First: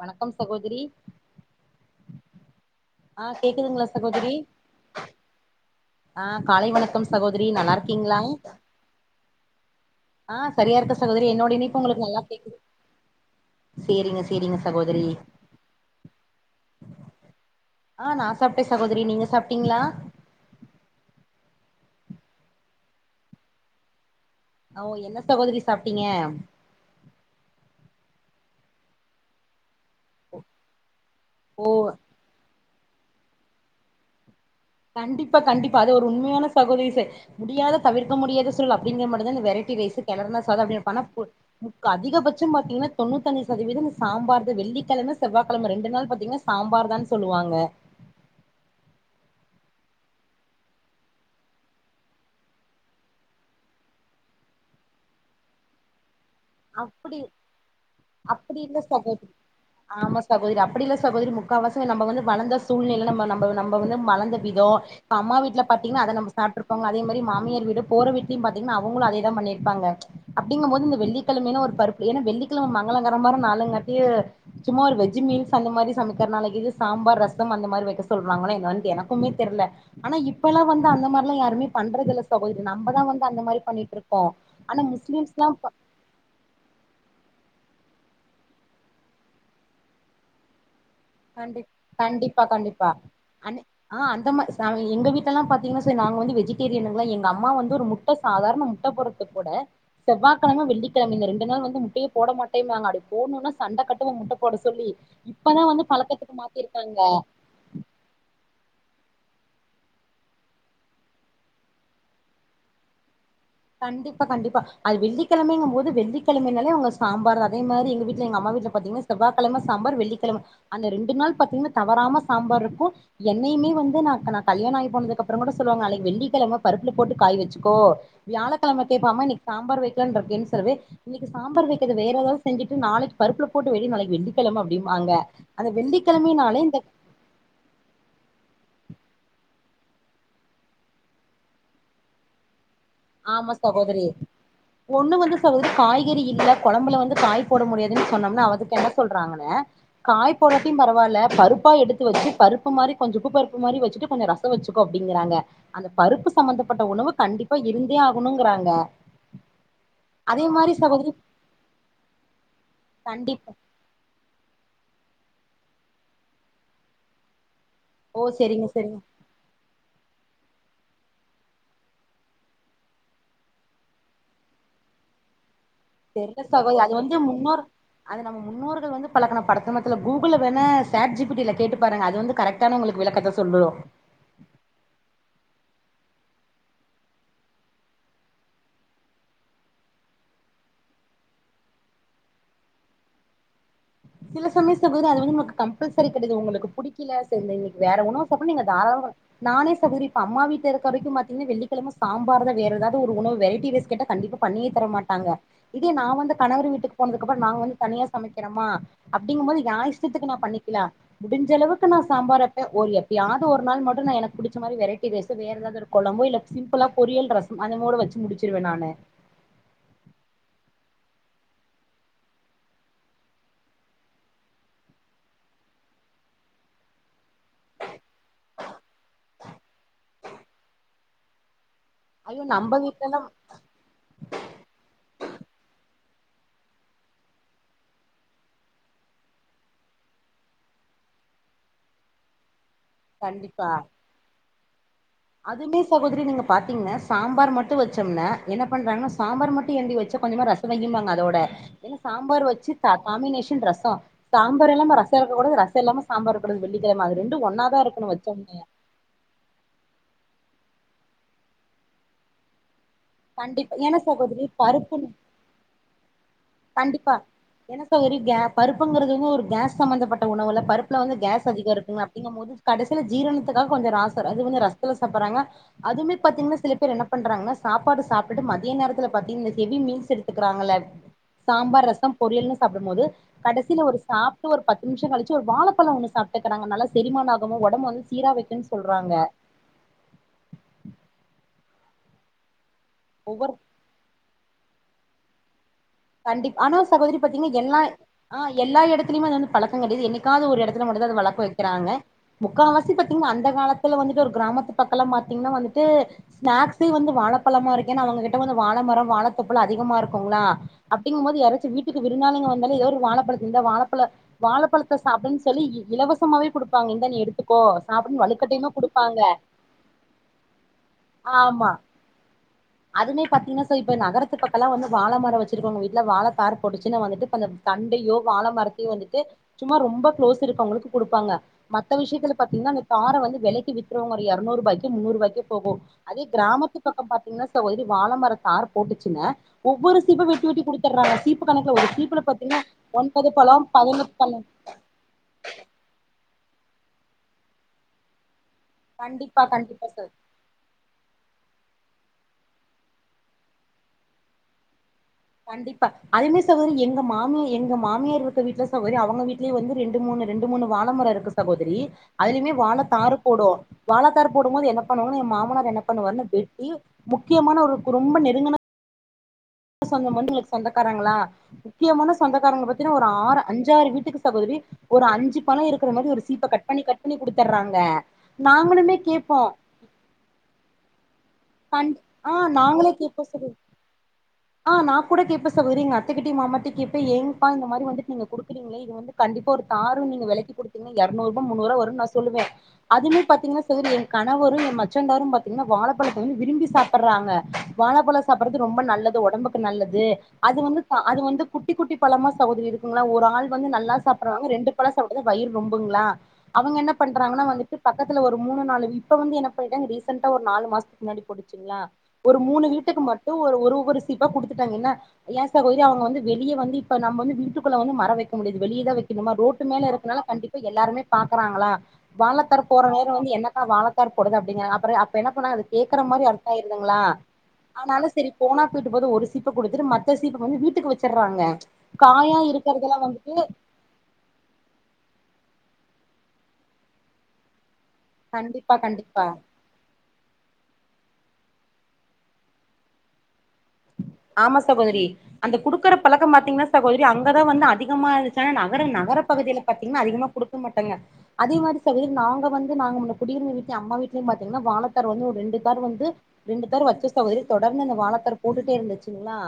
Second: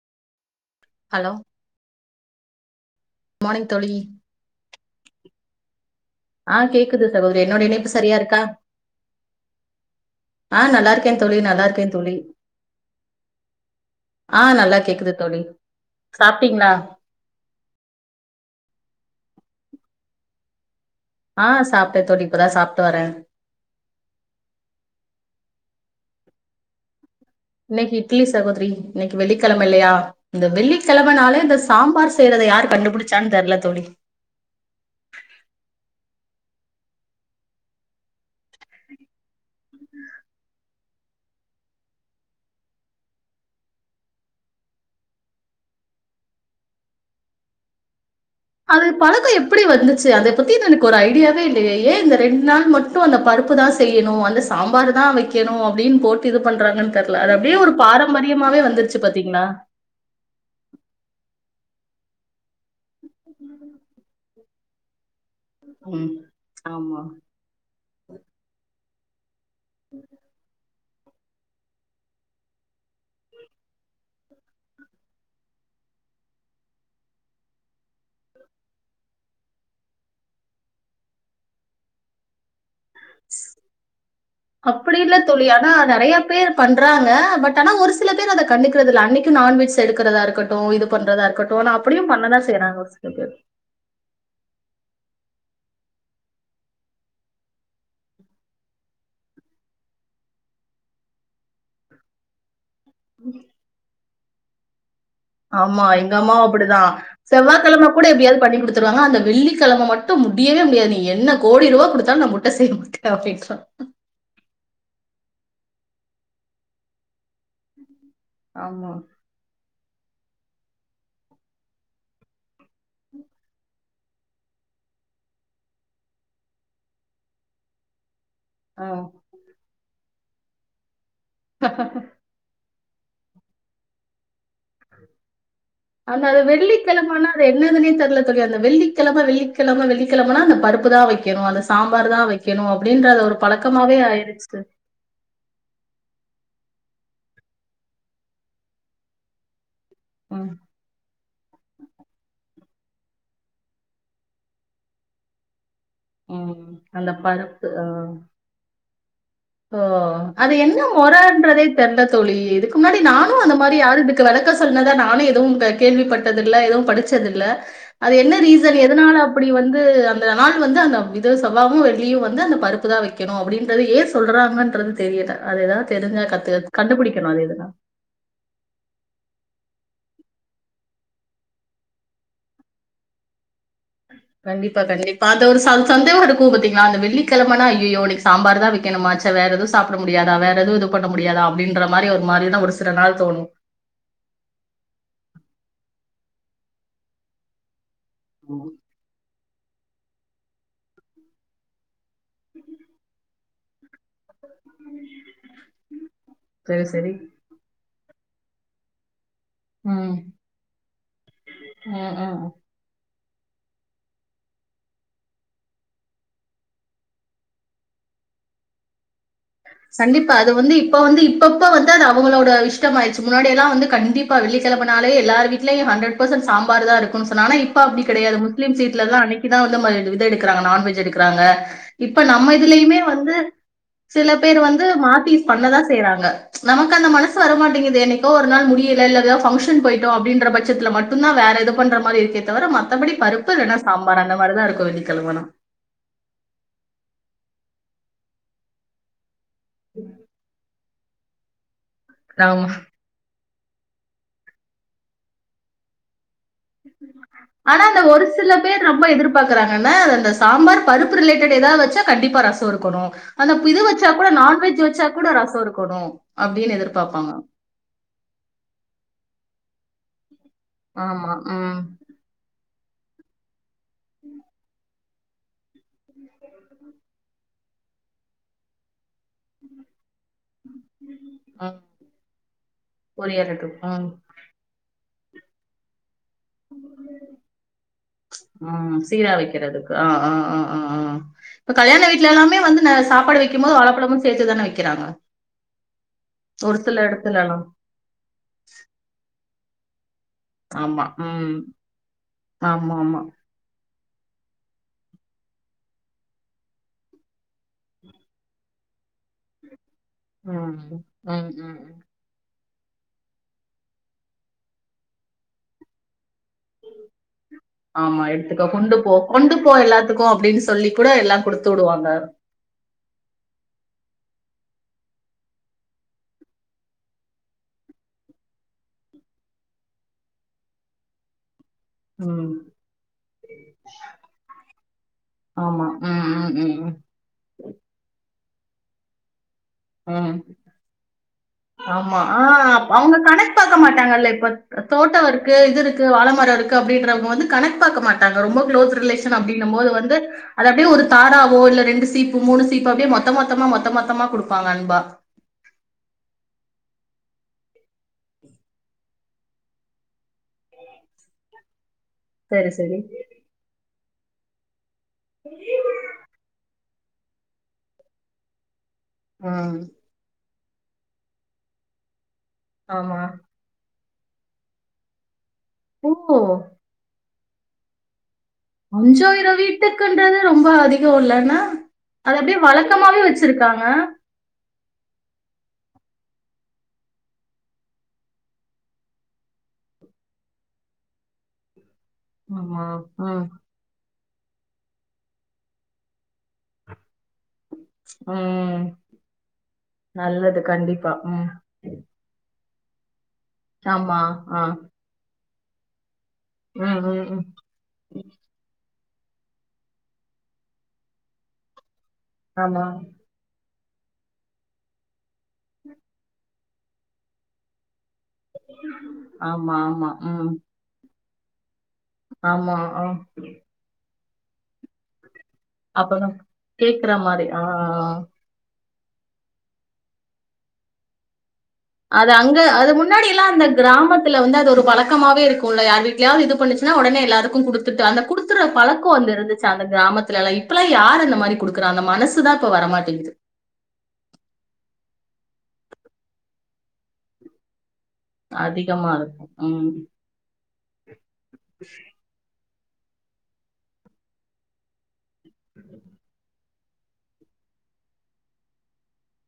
வணக்கம் சகோதிரி ஹலோ ஆ மார்னிங் கேக்குதுங்ளா தோழி சகோதிரி ஆ கேக்குது சகோதிரி என்னோட இணைப்பு சரியா இருக்கீங்களா இருக்கா ஆ சரியா இருக்கு நல்லாருக்கே சகோதரி தோழி என்னோட இணைப்பு நல்லாருக்கே உங்களுக்கு தோழி நல்லா கேக்குது சேரிங்க ஆ சேரிங்க நல்லா சகோதரி கேக்குது தோழி சாப்டீங்ளா ஆ நா சாப்ட்டே சகோதிரி நீங்க சாப்டீங்ளா ஆ சாப்ட்டே தோழி இப்பதா சாப்ட்டு வரே ஓ என்ன சகோதிரி சாப்ட்டீங்க இன்னிக்கு இட்லி சகோதிரி இன்னிக்கு வெள்ளிக்கெழம இல்லயா இந்த வெள்ளி கெழம்பனாலே இந்த சாம்பார் செய்யறத யாரு கண்டுபுடிச்சானு தெர்ல தோழி கண்டிப்பா கண்டிப்பா அது ஒரு உண்மையான சகோதிரிசு முடியாத தவிர்க்க முடியாத சொல் அப்டிங்கிற மட்டு தா வெ ரைட்டி ரைசு கெலர்னசாதோ அப்டி வப்பாங்க முக்கா அதிகபட்சோ பாத்தீங்கன்னா தொண்ணூத்தச்சி சதவீதம் சாம்பார் தா வெள்ளிக்கெழம செவ்வாகெழம ரெண்டு நாளு பாத்தீங்கனா சாம்பார்தானு சொல்லுவாங்க [inaudible] அது பழக்கோ எப்டி வந்துச்சி அத பத்தி எனக்கு ஒரு ஐடியாவே இல்லயே ஏ இந்த ரெண்டு நாள் மட்டு அந்த பழ பருப்பு தா செய்யனு அந்த சாம்பாரு தா வைக்கனு அப்டின்னு போட் டு இது பண்றாங்கன்னு அப்டி தெர்ல அது அப்டியே ஒரு அப்டி பாரம்பரியமாவே இல்ல வந்துருச்சு சகோ பாத்தீங்ளா ஆமா சகோதிரி அப்டி இல்ல சகோதிரி மு க்காவாசி நம்ப வந்து வளந்த சூழ்நிலைல நம்ப நம்ப நம்ப வந்து வளந்த விதோ இப்ப அம்மா வீட் ல பாத்திங்கன்னா ம் அத நம்ப சாப்ட்ருப்போ ஆமா அதே மாரி மாமியார் வீடு போற வீட்லயு பாத்திங்கனா அவங்களு அதே தா பண்ணி ருப்பாங்க அப்டிங்கும் போது இந்த வெள்ளி கெழமனா ஒரு பருப்பு ஏனா வெள்ளிக்கெழம மங்களகரமான நாலுங்காட்டி சும்மா ஒரு வெஜ் மீல்ஸ் அந்த மாரி சமக்க நாளைக்கு இது சாம்பார் ரசம் அந்த மாரி வைக்க சொல்றாங்களே என்னான்டு எனக்குமே தெர்ல ஆனா இப்பெல்லா வந்து அந்த மாரி யாருமே பண்றது இல்ல சகோதரி நம்பதா வந்து அந்த மாரி பண்ணிட்ருக்கோ ஆனா அப்படி இல்ல தோழி. முஸ்லிம்ஸ்லா ஆனா இப்ப நெறைய பேர் பண்றாங்க பட் ஆனா ஒரு சில பேர் அத கண்டுக்கறதில அன்னிக்கு நான்வெஜ் எடுக்கரதா இருக்கட்டு இது பண்றதா இருக்கட்டு கண்டி ஆனா அப்டியு பண்ணதா கண்டிப்பா செய்றாங்க ஒரு சில பேர் நாங்க எங்க வீட்லலா பாத்தீங்கன்னா சார் நாங்க வந்து வெஜிடேரியனுங்களா எங்க அம்மா வந்து ஒரு முட்ட சாதாரண முட்ட போடறத்து கூட செவ்வாக்கழம வெள்ளிக்கழமைல இந்த ரெண்டு நாள் வந்து முட்டயே போட மாட் டேனாங்க அப்டி போட்னுனா சண்ட கட்டுவோ முட்ட போட சொல்லி இப்பதா ஆமா வந்து எங்க பழக்கத்துக்கு அம்மாவு அப்டிதா மாத்திருக்காங்க செவ்வாகெழம கூட எப்டியாவது பண்ணி குடுத்துருவாங்க அந்த வெள்ளிக்கழம மட்டு முடியவே முடியாது நீ என்ன கோடி ரூவா குடுத்தாலு நா முட்ட செய்ய மாட்ட அப்டின்டு கண்டிப்பா கண்டிப்பா அது வெள்ளிக்கெழமைங்க போது வெள்ளிக்கெழமைனாலே அவுங்க சாம்பார அதே மாரி எங்கவீட்ல எங்க அம்மாவீட்ல ஆமா. பாத்தீங்கன செவ்வாக்கழம சாம்பார் வெள்ளி கெழம அந்த ரெண்டு நாள் பாத்தீங்ன்னா தவறாம சாம்பார் இருக்கு என்னையுமே வந்து நா நா கல்யாண ஆயி போனது கப்பறோ கூட சொல்லுவாங்க அளைக் வெள்ளிக்கெழம பருப்புல போட்டு காய் வச்சுக்கோ ஆ. வியாழக்கழமகேப்ப அம்மா இன்னைக் சாம்பார் வெக்கலானு ட்ருக்கேன் சொல்லவே இன்னைக்கு சாம்பார் வெக்காத வேற எதாது செஞ்சிட் நாளைக்கு பருப்புல போட்டு வையி நாளைக்கு வெள்ளிக்கெழம அப்டிம்பாங்க அந்த ஆன அது வெள்ளிக்கிழமைனாலே இந்த வெள்ளிக்கெழமனா அது என்னதுன்னே தெர்ல தோழி அந்த வெள்ளி கெழம வெள்ளிக்கெழம வெள்ளிக்கெழமனா அந்த பருப்பு தா வைக்கணு அந்த சாம்பார் தா வைக்கணு ஆமா சகோதரி ஒண்ணு வந்து சகோதரி காய்கறி இல்ல கொழம்புல வந்து காய் போட முடியாதின்னு சொன்னோம்னா அதுக்கு என்ன சொல்றாங்கன்னு காய் ம். போடாட்டியு பரவால்ல பருப்பா எடுத்து வச்சு பருப் ப்பு மாரி கொஞ்சோ குப்பருப்பு மாரி வச்சுட்டு கொஞ்ச ரசோவச்சுக்கோ அப்டிங்றாங்க அந்த பருப்பு ம். சம்பந்தப்பட்ட உணவு அந்த கண்டிப்பா பருப்பு. ஆ. இருந்தே ஆகணுங்கறாங்க ஓ அது என்ன மொறன்றதே தெர்ல தோழி இதுக்கு முன்னாடி நானு கண்டிப்பா அந்த மாரி யாரு இதுக்கு வெள க்க சொன்னதா நானு எதுவு கேள்விப்பட்டதில்ல எதுவு படிச்சதில்ல அது ஓ என்ன செரிங்க ரீசன் செரிங்க எதனால அப்டி வந்து அந் நாள் வந்து அந்த இது செவ்வாவு வெள்ளியு வந்து அந்த பருப்பு தா வெக்கணு அப்டின்றது ஏ சொல்றாங்கன்றது தெரியல தெரில கத்து சகோதரி அது வந்து கண்டுபிடிக்கணும் முன்னோர் எதுனா. அது நம்ம முன்னோர்கள் வந்து பழக்கன பழக்கம் செல கூகுள் வேணா சாட் ஜிபிட்டில கேட்டு பாருங்க அது வந்து கரக்டான உங்களுக்கு விளக்கத்த சொல்லு கண்டிப்பா கண்டிப்பா அது ஒரு ச சந்தேக இருக்கு பாத்திங்களா அந்த வெள்ளிக்கெழமன்னா அய்யய்யோ இன்னிக்கு சாம்பாரு தா வெக்கணுமா வேற எதுவு சாப்ட முடியாதா வேற எதுவு இது பண்ண முடியாதா அப்டின்ற மாரி ஒரு மாரிதா ஒரு சில நாள் தோணு சில சமயோ சகோதரி அது வந்து உனக்கு கம்பல்சரி கடையது உங்களுக்கு புடிக்கல சே [unintelligible] வேற உணவு சொப்ப நீீங்க ம். தாராளோ நானே சதூரிப்ப அம்மா வீட்ல இருக்க வரைக்கு பாத்தீங்ன்னா வெள்ளிக்கெழம சாம்பார் தா வேற ஏதாவது ஒரு உணவு வெரைட்டி ரைஸ் கேட்ட கண்டி பண்ணியே தர மாட்டாங்க இதே நா வந்து கணவர் சரி, வீட்டுக்கு சரி. போனதுக்கு அப்றோ நா வந்து தனியா சமைக்கறமா அப்டிங்கும் போது யா ம். இஷ்டத்துக்கு நா பண்ணிக்கலா முடிஞ்ச அளவுக்கு நா ம், ம். சாம்பார் வப்ப ஒரு எ யாது ஒரு நாள் மட்டு நா எனக்கு புடிச்ச மாரி வெரைட்டி ரைஸு வேற எதாது ஒரு கொழம்பு இல்ல சிம்பளா பொரியல் ரசம் அத மூர வச் சு முடிச்சிருவே நானு சண்டிப்பா அது வந்து இப்ப வந்து இப்பப்ப வந்து அது அவங்களோட இஷ்டம் ஆயிடுச்சு முன்னாடி எல்லா வந்து கண்டிப்பா வெள்ளி கெழமனாலே எல்லார் வீட்லயு ஹண்டர் பர்சன்ட் சாம்பார் தா இருக்கு சோ நாம இப்ப அப்டி கெடையாது முஸ்லீம்ஸ் வீட்லதா அன்னைக்கு தா அந்த மாறி இது எடுக்கறாங்க நான்வெஜ் எடுக்கறாங்க இப்ப ஐயோ நம்ம இதுலயுமே வீட்லல்லாம் வந்து சில து மாத்தி பண்ணதா செய்றாங்க நமக்கு அந்த மனசு வரமாட்டேங்குது என்னைக்கோ ஒரு நாள் முடில இல்ல எதோ பங்க்ஷன் போயிட்டோ அப்டின்ற பட்சத்துல மட்டு தா வேற எது பண்ற மாறி இருக்கே தவிர மத் மத்தபடி பருப்பு கண்டிப்பா இல்லன்னா சாம்பார் அந்த மாறிதா இருக்கு வெள்ளி அதுமே சகோதரி நீங்க பாத்தீங்ன்னா சாம்பார் மட்டு வச்சோம்னா என்ன பண்றாங்க சாம்பார் மட் த்திஎந்தி வச்ச கொஞ்சமா ரசோ வையிம்பாங்க அதோட என்ன சாம்பார் ஆமா. வச்சு காமினேஷ ரசோ சாம்பார் இல்லாம ரசோ இருக்ககூடாது ரசோ இல்லாம சாம்பார் இருக்கூடாது வெள்ளிக்கெழம மாதிரி ஆனா அந்த ஒரு சில பேர் ரொம்ப எதிர்பாக்கறாங்க என்னா அது அந்த சாம்பார் பருப்பு ரிலேட்டட் எதா வச்சா கண்டிப்பா ரசோ இருக் இருக்கோணு அந்த இது கண்டிப்பா ஏன்னா வச்சா கூட சகோதரி நான்வெஜ் பருப்பு வச்சா கூட ரசம் இருக்கோணு கண்டிப்பா ஏன்ன சகோரி கே பருப்புங்கறது வந்து ஒரு கேஸ் சம்ம்பந்தப்பட்ட உணவுல பருப்புல வந்து ஆமா கேஸ் அதிகோ ம் இருக்குங்க அப்டிங்க மோது கடைசில ஜீரணத்துக்காக கொஞ்சோ ராசர் அதுவந்து ரசத்துல சப்பறாங்க அதுமே பாத்திங்கன்னா சில பேர் என்ன பண்றாங்க சாப்பாடு சாப்டுட்டு மதிய நேரத்துல பாத்தீங் ஹெவி மீல்ஸ் எடுத்து இருக்றாங்கள ம், சாம்பார் ரச பொரியல்னு சாப்டும்போது பொரியல் இருக்கு கடசில ஒரு ம், சாப்ட்டு ஒரு பத்து நிம் ஷ கழிச்சு ஒரு வாழப்பழ ஒன்னு சாப்ட் வைக்கும்ன்னு ம் சொல்றாங்க சீரா வக்கிறதுதுக்கு ஆ ஆ ஆ ஆ ஆ கல்யாண வீடல எல்லாமே வந்து ந சாப்பாடு ஒவ்வொரு வைக்கும் போது வாழப்பழமு சேத்துதான வக்கிறாங்க கண்டிப் ஆனா சகோதரி பாத்தீங்னா எல்லாஹ் ஆ எல்லா எடத்லைமே அது வந்து பழக்க கெடையாது எனனைக் காது ஒரு எடத்துல ஆமா மட்டுந்தா அது வளக்க ம் வக்கிறாங்க முக்காவாசி ஆமா ஆமா பாத்தீங்னா அந்த காலத்துல வந்து ஒரு கிராமத்து பக்கலா பாத்தீங்னா வந்துட்டு ஸ்நாக்ஸே வந்து வானழப்பழமா இருக்கு ஏனா அவங்ககிட்ட வந்து வாழமர வா த்தோப்புல அதிகமா இருக்குங்ளா ம் அப்டிங்கும்போது ம் யாராச்சு ம் வீட்டுக்கு வியருந்தாளிங்க வந் ந்தாலே எவரு வாழப்பழத்த இந்தா வாழப்பழ வாழப்பழத்த சப்டுன் சொல்லி இ இலவச ஆமா எடுத்துக்க வலுக்கட்டாயமா கொண்டு போ குடுப்பாங்க கொண்டு போ எல்லாத்துக்கு அப்டின் சொல்லி கூட எல்லா குடுத்து ஆமா விடுவாங்க அதுமே பாத்தீங்னா சோ இப்ப நகரத்து பக்கலா வந்து வாழமர வச்சிருக்கவ்ங்க வீட்ல வாழத்தாரு போட்டுச்சுனா வந்துட்டு இப்பந்த தண்டையோ வாழ மரத்தையோ வந்துட்டு சும்மா ரொம்ப க்ளோஸ் இருக்கவ்ங்களுக்கு குடுப்பாங்க மத்த விஷ்யத்துல ம் பாத்தீங்னா இந்த தார வந்து வெலக்கி வி்க்றவ்ங்க ஒரு எரநூறுபாய்க்கு முன்னூறுபாய்க்கு போகு ஆமா. அதே ம், ம், கிராம ம், த்துப் ம். பக்க பாத் அ வயது வாழ மர தாரு போட்டுச்சுன்னா ஒவ்வொரு சீப்ப ம். வெட்டி வெட்டி குடுத்துட்றாங்க சீப்பு கணக்குல ஒரு ஆமா. சீப்புல ஆ பாத்தீங்ன்னா ஒன்பது பழம் பதினட் பழம் அ தோட்டோ இருக்கு இது இருக்கு வாழமர இருக்கு அப்டின்றவ்ங்க வந்து கணக்கு பாக்க மாட்டாங்க ரொம்ப க்ளோஸ் ரிலேஷன் கண்டிப்பா அப்டினம் கண்டிப்பா போது சகோ வந்து அது அப்டியே ஒரு தாராவோ இல்ல ரெண்டு சி சீப்பு மூணு சீப்பு அப்டியே மொத்த மொத்தமா மொத்த மொத்தமா குடுப்பாங்க அன்பா கண்டிப்பா அதே மாரி சகோதரி எங்க மாமியா எங்க மாமியாருக்க வீட்ல சகோதரி அவ்ங்க வீடலேயு வந்து ரெண்டு மூணு ரெண்டு மூணு வாழமர இருக்கு சகோதரி அதுலைமே சரி, வாழ சரி. தாரு போடு வாழ தாரு போடும் போது என்ன பண்ணுவோனுனு எ மாமனார் என்ன பண்ணுவார்ன்னு வெட்டி முக்கியமான ஒரு கு ரொம்ப நெருங்குன ம். சொந்தம் வந்து இன்னக்கி சொந்தக்காரங்களா முக்கியமான சொந்தக்காரங்க பத்தினா ஒரு ஆமா. ஆறு அஞ்சாறு வீட்டுக்கு சகோதரி வி ஒரு அஞ்சு பழோ இருக்குற ஓ! மாரி ஒரு சீப்ப கட் பண்ணி கட் பண்ணி குடுத்துர்றாங்க அஞ்சாயிரோ வீட்டுக்குன்றது ரொம்ப அதிகோ இல்லனா கண் அத ஆஹ் அப்டியே நாங்களே வழக்கமாவே கேட்போம் சகோதரி வச்சிருக்காங்க ஆ நா கூட கேப்பே சகோதரி எங்க அத்தக்கிட்டயு மாமாகிட்டயு கேப்பே ஏங்க்ப்பா இந்த மாரி வந்துட் நீங்க குடுக்குறீங்ளே இது வந்து கண்டிப்பா ஒரு காரு நீங்க வெலக்கி குடுத்திங்க்னா எரநூறு ரூபா முன்னூறுவா வருன் நா சொல்லுவே ஆமா. அதுமே ம், பாத்தீங்னா செவரு ஏறி கணவரு எ மச்சன்ந்தாரு பாத்தீங்னா வாழப்பழத்த வந்து விரும்பி சாப்புட்றாங்க வாழபழ சாப்புட்றது ம். ரொம்ப நல்லது டம்புக்கு நல்லது அது நல்லது வந்து தா கண்டிப்பா. அது வந்து ம். குட்டி குட்டி பழமா சகோதரி இருக்குங்க்ளா ஒரு ஆள் வந்து நல்லா ஆமா. சாப்புட்றவ்ங்க ஆ. ரெண்டு பழ சாப்டாதா வயிறு நொம்புங்ளா அவங்க ம் என்ன ம் ம் பண்றாஙகனா வந்துட்டு பக்கத்துல ஒரு மூணு நாலு வீடு இப்ப வந்து என்ன பன்னிட்டாங்க ரீசன்டா ஒரு நாலு மாசத்க்கு முன்னாடி போட்டுச்சுங்ளா ஒரு மூணு ஆமா வீட்டுக்கு மட்டு ஒரு ஒரு இப்ப குடுத்துட்டாங்க என்ன ஏ சகோதரி அவங்க வந்து வெளிய வந்து இப்ப நம்ம வந்து வீட்டுக்குள்ள வந்து மர வெக் ஒங்களுக்கு வெளியதா வெக்கணுமா ரோட்டு ஆமா மேல ஆமா இருக்கனால ம் கண்டிப்பா எல்லாருமே பாக்குறாங்களா வாழத்தார் ஆமா போட்ற ஆ நேரோ வந்து என்னக்கா வாழத்தார் போடுதா அப்டிங்கறாங்க அப்பற அப் என்ன போனா அது கேக்குற மாரி அப்பதான் அர்த்த ஆயிருதுங்ளா கேக்குற மாரி ஆ ஆனாலு செரி போனா கூட்டு போது ஒரு சீப்ப குடுத்துட்டு மத்த சீப்ப வந்து வீட்டுக்கு வச்சிர்றாங்க அது அங்க அது முன்னாடியெல்லா அந்த கிராமத்துல வந்து அது ஒரு பழக்கமாவே இருக்கு குல யார் வீட்டலயாவது இது பண்ணிச்சினா உடனே எல்லாருக்கு குடுத் அந்த குடுக்குற கண்டிப்பா பழக்க கண்டிப்பா வந்து இருந்துச்சு அந்த கிராமத்திலலா இப்பல்லா யாரு என்ன மாரி குடுக்குற அந்த மனசு தா இப்ப வரமாட்டேங்குது ஆமா சகோதரி அந்த குடுக்கற பழக்கம் பாத்தீங்கன்னா சகோதரி அங்கதா வந்து அதிகமா இருக் நகர அதிகமா நகர இருக்கும் பகுதியில ம் பாத்தீங்ன்னா அதிகமா குடுக்க மாட்டாங்க அதே மாரி சகோதரி நாங்க வந்து நாங்க முன்ன குடியிருந்த வீட்லயு அம்மா வீட்டிலயு பாத்தீங்ன்னா வாழத்தார் வந்து ஒரு ரெண்டு தார் வந்து ரெண்டு தார் வச்ச சகோதரி தொடர்ந்து இந்த வாழ்த்தார் போட்டுட்டே இருந்துச்சுங்களா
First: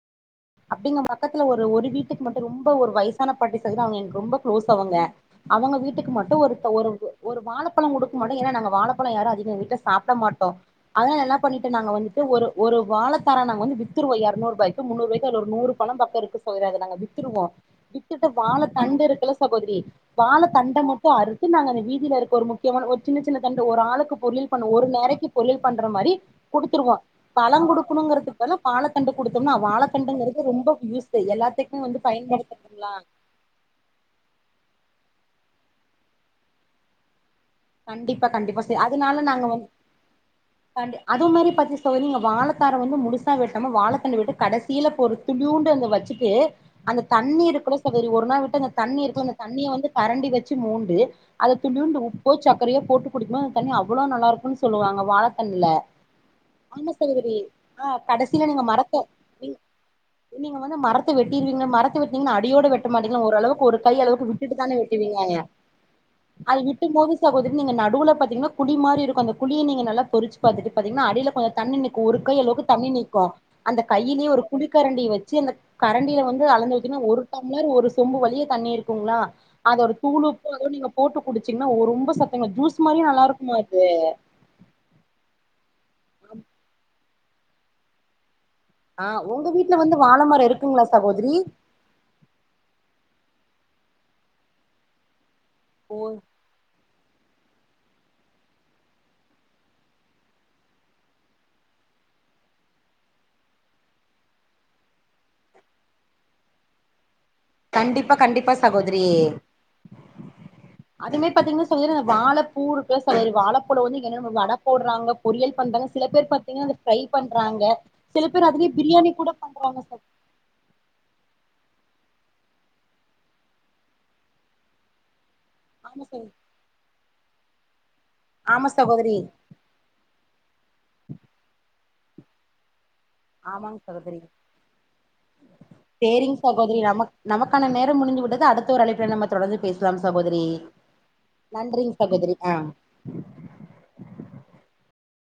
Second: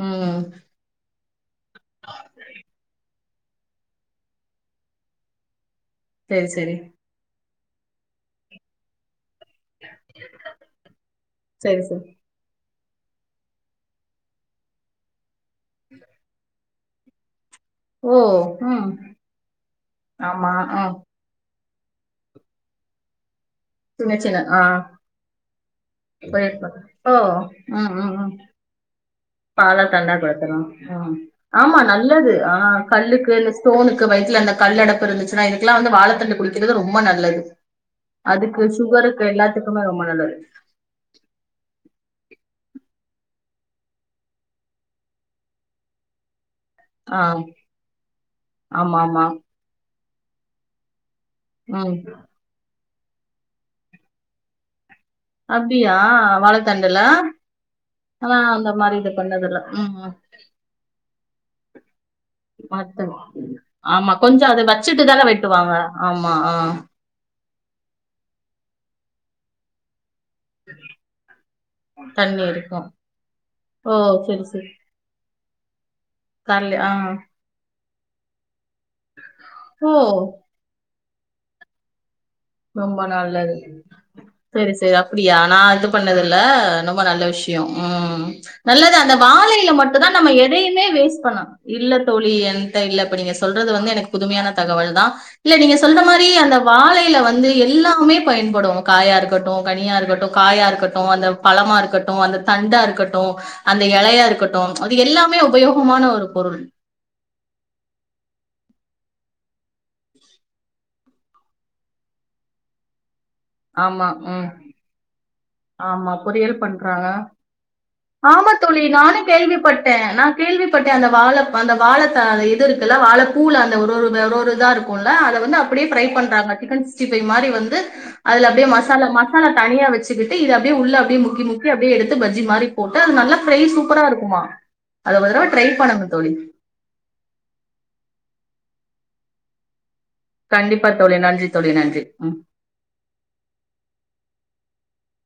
ம் அப்டிங்க பக்கத்துல ஒரு ஒரு வீட்டுக்கு மட்டும் ரொம்ப ஒரு வயசான பாட்டி சைடு அவங்க எனக்கு ரொம்ப கு்ளோஸ் அவங்க அவங்க வீட் டுக்கு மட்டு சரி ஒரு சரி ஒரு ஒரு வாழைப்பழம் குடுக்கமாட்டோம் ஏன்னா நாங்க வாழைப்பழம் யாரும் அதிக வீட்ட சாப்பிட மாட்டோ அதனால என்னா பண்ணிட்டோ சரி நாங்க சரி வந்துட்டு ஒரு ஒரு வாழைத்தார நாங்க வந்து வித்துருவோ எறநூறுபாய்க்கு முன்னூறுபாய்க்கு அதுல ஒரு நூறு பழம் பக்கம் இருக்கு சகோதரி அத நாங்க வித்துருவோ ஓ வித்துட்டு வாழ ம் தண்டு இருக்குல்ல சகோதரி வாழ ஆமா தண்ட ஆ மட்டு அறுத்து நாங்க வீதியில இருக்க ஒரு முக்கியமான ஒரு சின்ன சின் சின்ன தண்டு ஒரு சின்ன ஆளுக்கு சின்ன பொரியல் ஆ பண்ண ஒரு நேரைக்கு பொரியல் பண்ற மாரி போயிருப்ப குடுத்துருவோ ஓ பழங் ம் ம் ம் குடுக்கணுங்கிறதுக்கெல்லா வாழத்தண்டு குடுத்தோம்னா பாலா தண்டா வாழத்தண்டுங்கிறது கொடுத்துரும் ரொம்ப ஆ யூஸ் ஃபுல் ஆமா எல்லாத்துக்கு வந்து நல்லது ஆ பயன்படுத்தட்டுங்லா கல்லுக்கு இந்த ஸ்டோனுக்கு வய்த்ல அந்த கல் அடப்பு இருந்துச்சுனா இதுக்குலா வந்து வாழத்தண்டு குடிக்கிறது ரொம்ப நல்லது கண்டிப்பா கண்டிப்பா அதுக்கு செரி அதுனால சுகருக்கு நாங்க வந்து எல்லாத்துக்குமே ரொம்ப நல்லது தண்டு அத மாரி பாத்து செய்லைங்க வா வாழத்தார வந்து முழுசா வெட்டாம வாழத்தண்ட விட்டு கடசீல இப்ப ஒரு துளியூண்டு அங்க வச்சுட்டு அந்த ஆ தண்ணி இருக்குல சகோதரி ஒரு நாள் விட்டு அந்த ஆமா தண்ணி ஆமா இருக்குல அந்த தண்ணிய வந்து கரண்டி வச்சு மோண்டு அத ம் துளியுண்டு உப் புக்கரிய போட்டு குடிக்ணு அந்த தண்ணி அவ்வளோ நல்லாருக்குன் சொல்லுவாங்க வாழத்தண்டுல அப்டியா ஆமா வாழைத்தண்டுல சகோதரி ஆ ஆனா கடைசியா நீங்க அந்த மாரி மடக்க இது பண்ணதில்ல ம் ம் நீங்க வந்து மரத்த வெட்டீருவீங்க மரத்த வெட்டீணீங்கனா அடியோட வெட்ட மத்த மாட்டீங்களா ஒரளவுக்கு ஒரு கை ஆமா அளவுக்கு கொஞ்சோ வுட்டுத் அத தானே வச்சுட்டு தான வெட்டுவீங்க வெட்டுவாங்க ஆமா [unintelligible] ஆ அது விட்டும்போது இல்ல சகோதரி நீங்க நடுவுல பாத்தீங்கன்னா குழி மாரி இருக்கும் அந்த குழிய நீங்க நல்லா பொறிச்சு பாத்துட்டு பாத்தீங்கன்னா அடியில கொஞ்சம் தண்ணி நிக்கும் ஒரு கை அளவுக்கு தண்ணி நிக்கும் அந்த ஓ கையிலேயே செரி குழி செரி கரண்டி வச்சு சி அந்த கரண்டில வந்து கர்ல அளந்து ஆ வச்ச ஒரு டம்ளர் ஒரு சொம்பு வழிய தண்ணீர் எடுத் போவங்களா அது ஓ ஒரு தூள் உப்பு அத நீங்க போட்டு குடிச்சீங்கன்னா ரொம்ப சத்து ரொம்ப நல்லது சரி சரி அப்பிடியா நான் இது பண்ணது இல்ல ரொம்ப நல்லது விஷயம் ம் நல்லது ஆ அந்த உங்க வாழையில வீட்ல வந்து மட்டும் தான் வாழ நம்ம மரோ எதையுமே இருக்குங்களா வேஸ்ட் சகோதரி பண்ணும் இல்ல தோழி என்ட இல்லப்ப நீங்க சொல்றது வந்து எனக்கு புதுமையான தகவல் தான் இல்ல நீங்க ஓ சொல்ற மாரி அந்த வாழையில வந்து வந்து எல்லாமே பயன்படும் காயா இருக்கட்டும் கனியா இருக்கட்டும் காயா இருக்கட்டும் அந்த பழமா இருக்கட்டும் அந்த அந்த தண்டா இருக்கட்டும் அந்த எலையா இருக்கட்டும் அது எல்லாமே உபயோகமான ஒரு பொருள் [inaudible] கண்டிப்பா கண்டிப்பா சகோதிரி அதுமே பாத்தீங்கன்னா சொல்ங்க வாழப்பூ இருக்கு சொல்லி வாழைப்பழம் வந்து ஆமா என்ன ம் வடை போடுறாங்களோ பொறியல் பண்றாங்க சில ஆமா பேர் பொரியல் பாத்தீங்கன்னா ஃப்ரை பண்றாங்க பண்றாங்க சில பேர் ஆமா அதுலயே தோழி பிரியாணி நானும் கூட பண்றாங்க கேள்விப்பட்டேன். சார் நான் கேள்விப்பட்டேன் அந்த வாழ அந்த வாழ தாருல இது இருக்குல்ல வாழப்பூல அந்த ஒரு ஒரு ஒரு இதா இருக்கோல அத வந் வந்து அப்பிடியே ஆமா பிரை ச பண்றாங்க சிக்கன் சிக்டி ஃபைவ் மாரி வந்து அதுல அப்பிடியே ஆமா மசா சகோதரி மசாலா தனியா வச்சு எடுத்து அப்பிடியே உள்ள அப்பிடியே முக்கி முக்கி அப்பிடியே எடுத்து பஜ்ஜி மாரி போட்டு அது நல்லா ஃப்ரை ஆமாங்க சூப்பரா சகோதரி இருக்குமா சேரிங்க சகோதரி நம்ம நமக்கான நேரம் முடிஞ்சு விட்டது அடுத்த ஒரு அழப்புல நம்ம தொடர்ந்து பேச சகோதிரி கண்டிப்பா தோழி. நன்றி தோழி. நன்றிங்க நன்றி. ம். சகோதிரி ஆ [inaudible]